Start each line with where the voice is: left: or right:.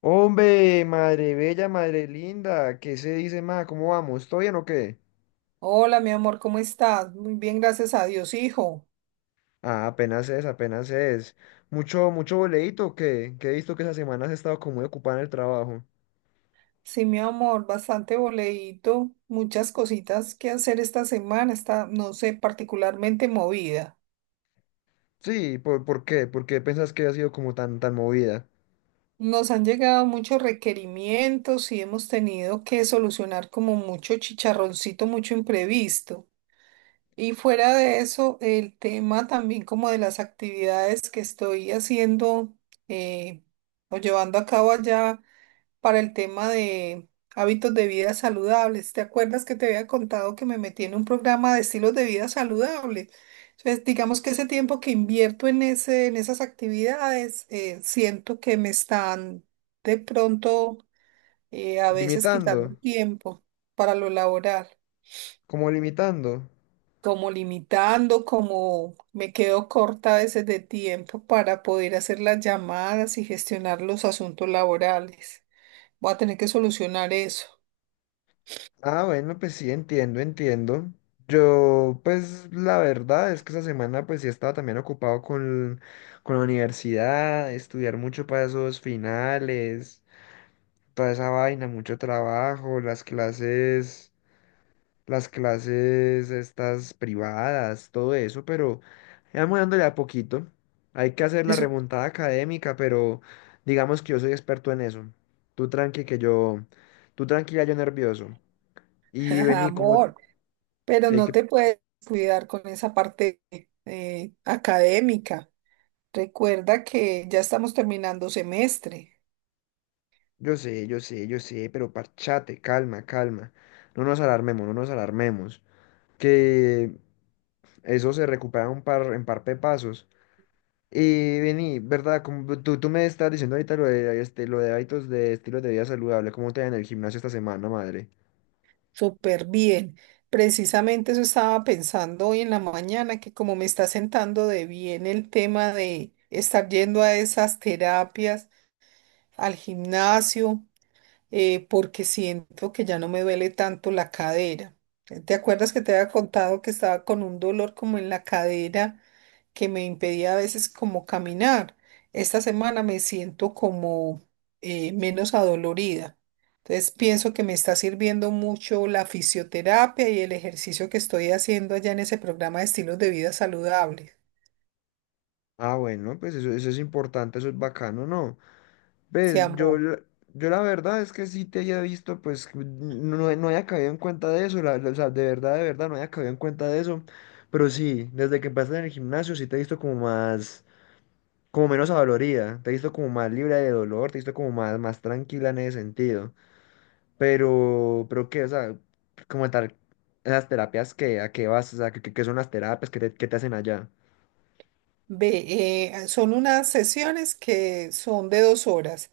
left: Hombre, madre bella, madre linda, ¿qué se dice más? ¿Cómo vamos? ¿Todo bien o qué?
right: Hola, mi amor, ¿cómo estás? Muy bien, gracias a Dios, hijo.
left: Ah, apenas es, apenas es. Mucho, mucho boleíto que he visto que esa semana has estado como muy ocupada en el trabajo.
right: Sí, mi amor, bastante boleíto, muchas cositas que hacer esta semana, está, no sé, particularmente movida.
left: Sí, ¿¿por qué? ¿Por qué pensás que ha sido como tan movida?
right: Nos han llegado muchos requerimientos y hemos tenido que solucionar como mucho chicharroncito, mucho imprevisto. Y fuera de eso, el tema también como de las actividades que estoy haciendo eh, o llevando a cabo allá para el tema de hábitos de vida saludables. ¿Te acuerdas que te había contado que me metí en un programa de estilos de vida saludables? Entonces, digamos que ese tiempo que invierto en ese, en esas actividades, siento que me están de pronto a veces
left: Limitando,
right: quitando tiempo para lo laboral.
left: como limitando.
right: Como limitando, como me quedo corta a veces de tiempo para poder hacer las llamadas y gestionar los asuntos laborales. Voy a tener que solucionar eso.
left: Ah, bueno, pues sí, entiendo, entiendo. Yo, pues la verdad es que esa semana pues sí estaba también ocupado con la universidad, estudiar mucho para esos finales. Toda esa vaina, mucho trabajo, las clases estas privadas, todo eso, pero ya vamos dándole a poquito. Hay que hacer la
right: Eso.
left: remontada académica, pero digamos que yo soy experto en eso. Tú tranqui que yo, tú tranquila, yo nervioso. Y
right: Ajá,
left: vení como,
right: amor, pero
left: eh,
right: no
left: que-
right: te puedes cuidar con esa parte académica. Recuerda que ya estamos terminando semestre.
left: yo sé, yo sé, yo sé, pero parchate, calma, calma. No nos alarmemos, no nos alarmemos. Que eso se recupera un par, en par de pasos. Y vení, ¿verdad? Como tú me estás diciendo ahorita lo de, este, lo de hábitos de estilo de vida saludable, ¿cómo te va en el gimnasio esta semana, madre?
right: Súper bien. Precisamente eso estaba pensando hoy en la mañana, que como me está sentando de bien el tema de estar yendo a esas terapias, al gimnasio, porque siento que ya no me duele tanto la cadera. ¿Te acuerdas que te había contado que estaba con un dolor como en la cadera que me impedía a veces como caminar? Esta semana me siento como menos adolorida. Entonces pienso que me está sirviendo mucho la fisioterapia y el ejercicio que estoy haciendo allá en ese programa de estilos de vida saludables.
left: Ah, bueno, pues eso es importante, eso es bacano, ¿no?
right: Se
left: Ves, yo,
right: amó.
left: la- yo la verdad es que sí te había visto, pues no, no había caído en cuenta de eso, o sea, de verdad, no había caído en cuenta de eso, pero sí, desde que empezaste en el gimnasio sí te he visto como más, como menos adolorida, te he visto como más libre de dolor, te he visto como más, más tranquila en ese sentido. Pero qué, o sea, como tal, las terapias que, ¿a qué vas? O sea, ¿qué, qué son las terapias? Qué te hacen allá?
right: Ve, son unas sesiones que son de 2 horas.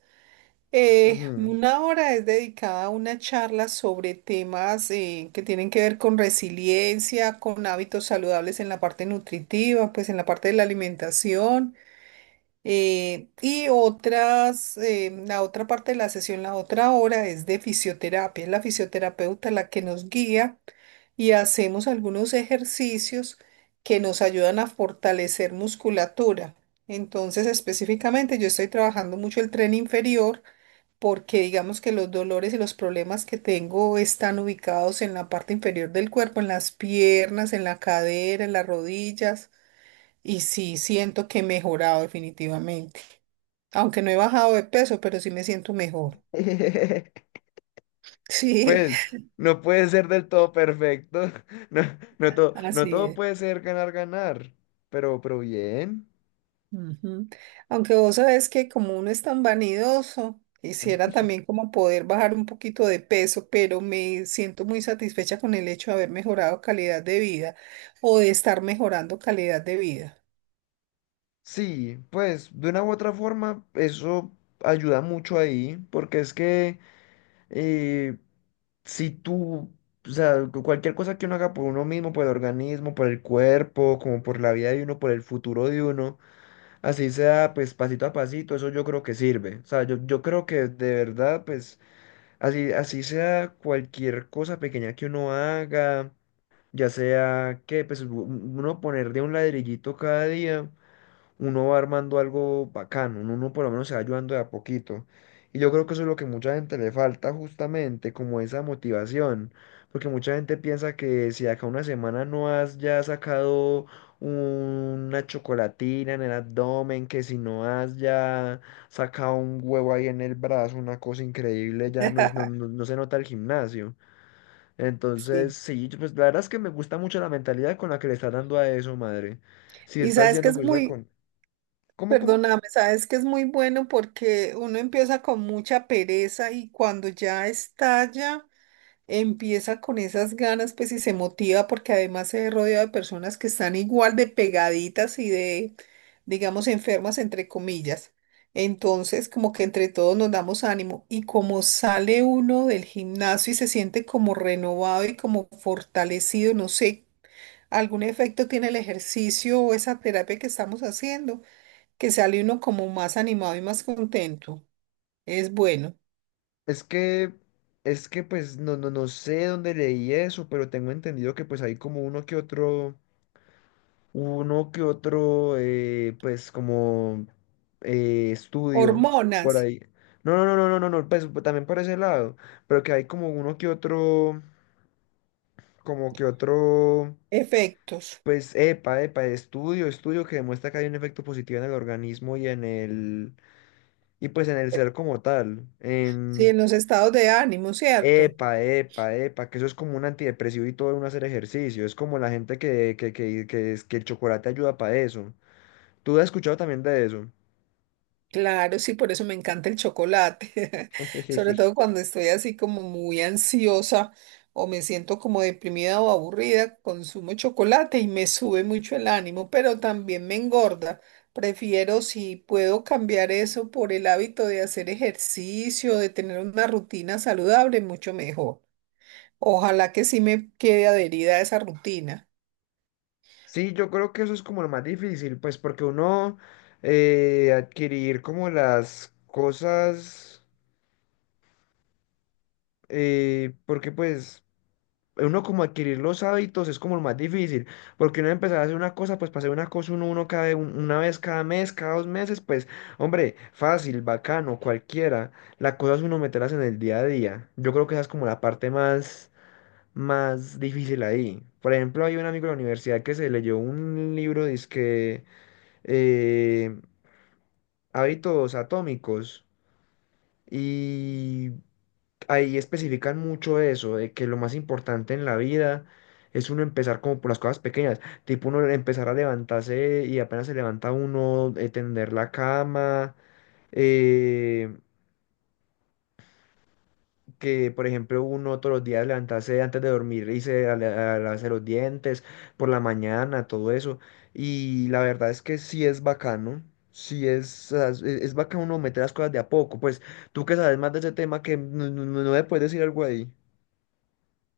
left: Ujú.
right: 1 hora es dedicada a una charla sobre temas que tienen que ver con resiliencia, con hábitos saludables en la parte nutritiva, pues en la parte de la alimentación. Y otras, la otra parte de la sesión, la otra 1 hora es de fisioterapia. Es la fisioterapeuta la que nos guía y hacemos algunos ejercicios que nos ayudan a fortalecer musculatura. Entonces, específicamente, yo estoy trabajando mucho el tren inferior porque digamos que los dolores y los problemas que tengo están ubicados en la parte inferior del cuerpo, en las piernas, en la cadera, en las rodillas. Y sí, siento que he mejorado definitivamente. Aunque no he bajado de peso, pero sí me siento mejor. Sí,
left: Pues, no puede ser del todo perfecto. No, no todo, no
right: así
left: todo
right: es.
left: puede ser ganar, ganar. Pero bien.
right: Ujú. Aunque vos sabés que como uno es tan vanidoso, quisiera también como poder bajar un poquito de peso, pero me siento muy satisfecha con el hecho de haber mejorado calidad de vida o de estar mejorando calidad de vida.
left: Sí, pues de una u otra forma eso ayuda mucho ahí, porque es que, eh, si tú, o sea, cualquier cosa que uno haga por uno mismo, por el organismo, por el cuerpo, como por la vida de uno, por el futuro de uno, así sea, pues pasito a pasito, eso yo creo que sirve. O sea, yo creo que de verdad, pues así, así sea cualquier cosa pequeña que uno haga, ya sea que, pues uno poner de un ladrillito cada día uno va armando algo bacano, uno, uno por lo menos se va ayudando de a poquito. Y yo creo que eso es lo que mucha gente le falta justamente, como esa motivación, porque mucha gente piensa que si de acá a una semana no has ya sacado una chocolatina en el abdomen, que si no has ya sacado un huevo ahí en el brazo, una cosa increíble, ya no es, no, no se nota el gimnasio. Entonces,
right: Sí,
left: sí, yo, pues la verdad es que me gusta mucho la mentalidad con la que le estás dando a eso, madre. Si
right: y
left: estás
right: sabes que
left: yendo
right: es
left: juiciosa
right: muy,
left: con, ¿cómo, cómo?
right: perdóname, sabes que es muy bueno porque uno empieza con mucha pereza y cuando ya estalla, empieza con esas ganas, pues y se motiva porque además se rodea de personas que están igual de pegaditas y de, digamos, enfermas, entre comillas. Entonces, como que entre todos nos damos ánimo y como sale uno del gimnasio y se siente como renovado y como fortalecido, no sé, algún efecto tiene el ejercicio o esa terapia que estamos haciendo, que sale uno como más animado y más contento. Es bueno.
left: Es que, es que pues no, no, no sé dónde leí eso, pero tengo entendido que pues hay como uno que otro, pues como estudio
right: Hormonas,
left: por ahí. No, no, no, no, no, no, no, pues también por ese lado, pero que hay como uno que otro, como que otro,
right: efectos.
left: pues epa, epa, estudio, estudio que demuestra que hay un efecto positivo en el organismo y en el, y pues en el ser como tal,
right: Sí, en
left: en...
right: los estados de ánimo, ¿cierto?
left: Epa, epa, epa, que eso es como un antidepresivo y todo uno hacer ejercicio. Es como la gente que, que el chocolate ayuda para eso. ¿Tú has escuchado también de eso?
right: Claro, sí, por eso me encanta el chocolate, sobre todo cuando estoy así como muy ansiosa o me siento como deprimida o aburrida, consumo chocolate y me sube mucho el ánimo, pero también me engorda. Prefiero, si puedo cambiar eso por el hábito de hacer ejercicio, de tener una rutina saludable, mucho mejor. Ojalá que sí me quede adherida a esa rutina.
left: Sí, yo creo que eso es como lo más difícil, pues porque uno adquirir como las cosas, porque pues uno como adquirir los hábitos es como lo más difícil, porque uno empezar a hacer una cosa, pues para hacer una cosa uno, uno cada, una vez cada mes, cada dos meses, pues hombre, fácil, bacano, cualquiera. La cosa es uno meterlas en el día a día. Yo creo que esa es como la parte más, más difícil ahí. Por ejemplo, hay un amigo de la universidad que se leyó un libro, dizque eh, Hábitos Atómicos. Y ahí especifican mucho eso, de que lo más importante en la vida es uno empezar como por las cosas pequeñas, tipo uno empezar a levantarse y apenas se levanta uno, tender la cama, eh, que por ejemplo uno todos los días levantarse antes de dormir y se a lavarse los dientes por la mañana, todo eso. Y la verdad es que sí es bacano, sí es, o sea, es bacano uno meter las cosas de a poco, pues tú que sabes más de ese tema que no, no me puedes decir algo ahí.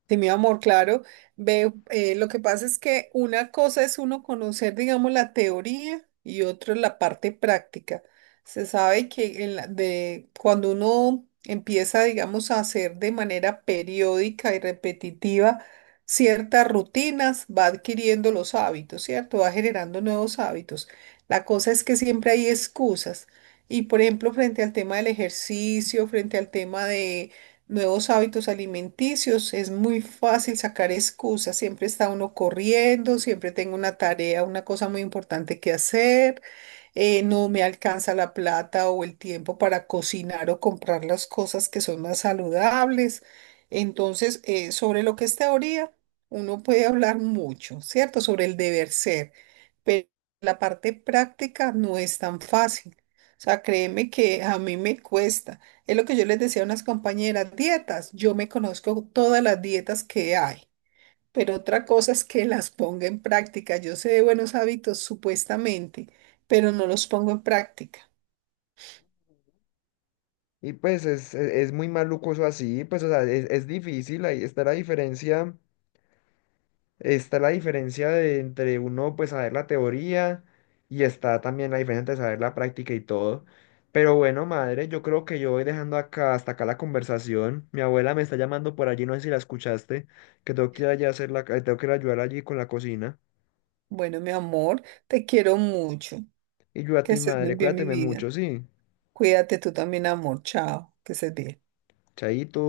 right: Sí, mi amor, claro. Ve, lo que pasa es que una cosa es uno conocer, digamos, la teoría y otra la parte práctica. Se sabe que en la- de, cuando uno empieza, digamos, a hacer de manera periódica y repetitiva ciertas rutinas, va adquiriendo los hábitos, ¿cierto? Va generando nuevos hábitos. La cosa es que siempre hay excusas. Y, por ejemplo, frente al tema del ejercicio, frente al tema de nuevos hábitos alimenticios, es muy fácil sacar excusas, siempre está uno corriendo, siempre tengo una tarea, una cosa muy importante que hacer, no me alcanza la plata o el tiempo para cocinar o comprar las cosas que son más saludables. Entonces, sobre lo que es teoría, uno puede hablar mucho, ¿cierto? Sobre el deber ser, pero la parte práctica no es tan fácil. O sea, créeme que a mí me cuesta. Es lo que yo les decía a unas compañeras, dietas. Yo me conozco todas las dietas que hay, pero otra cosa es que las ponga en práctica. Yo sé de buenos hábitos supuestamente, pero no los pongo en práctica.
left: Y pues es, es muy maluco eso así, pues o sea, es difícil, ahí está la diferencia de entre uno pues saber la teoría y está también la diferencia entre saber la práctica y todo. Pero bueno, madre, yo creo que yo voy dejando acá hasta acá la conversación. Mi abuela me está llamando por allí, no sé si la escuchaste, que tengo que ir allá a hacer la, tengo que ir a ayudar allí con la cocina.
right: Bueno, mi amor, te quiero mucho.
left: Y yo a
right: Que
left: ti,
right: estés muy
left: madre,
right: bien, mi
left: cuídateme
right: vida.
left: mucho, sí.
right: Cuídate tú también, amor. Chao. Que estés bien.
left: Chaito.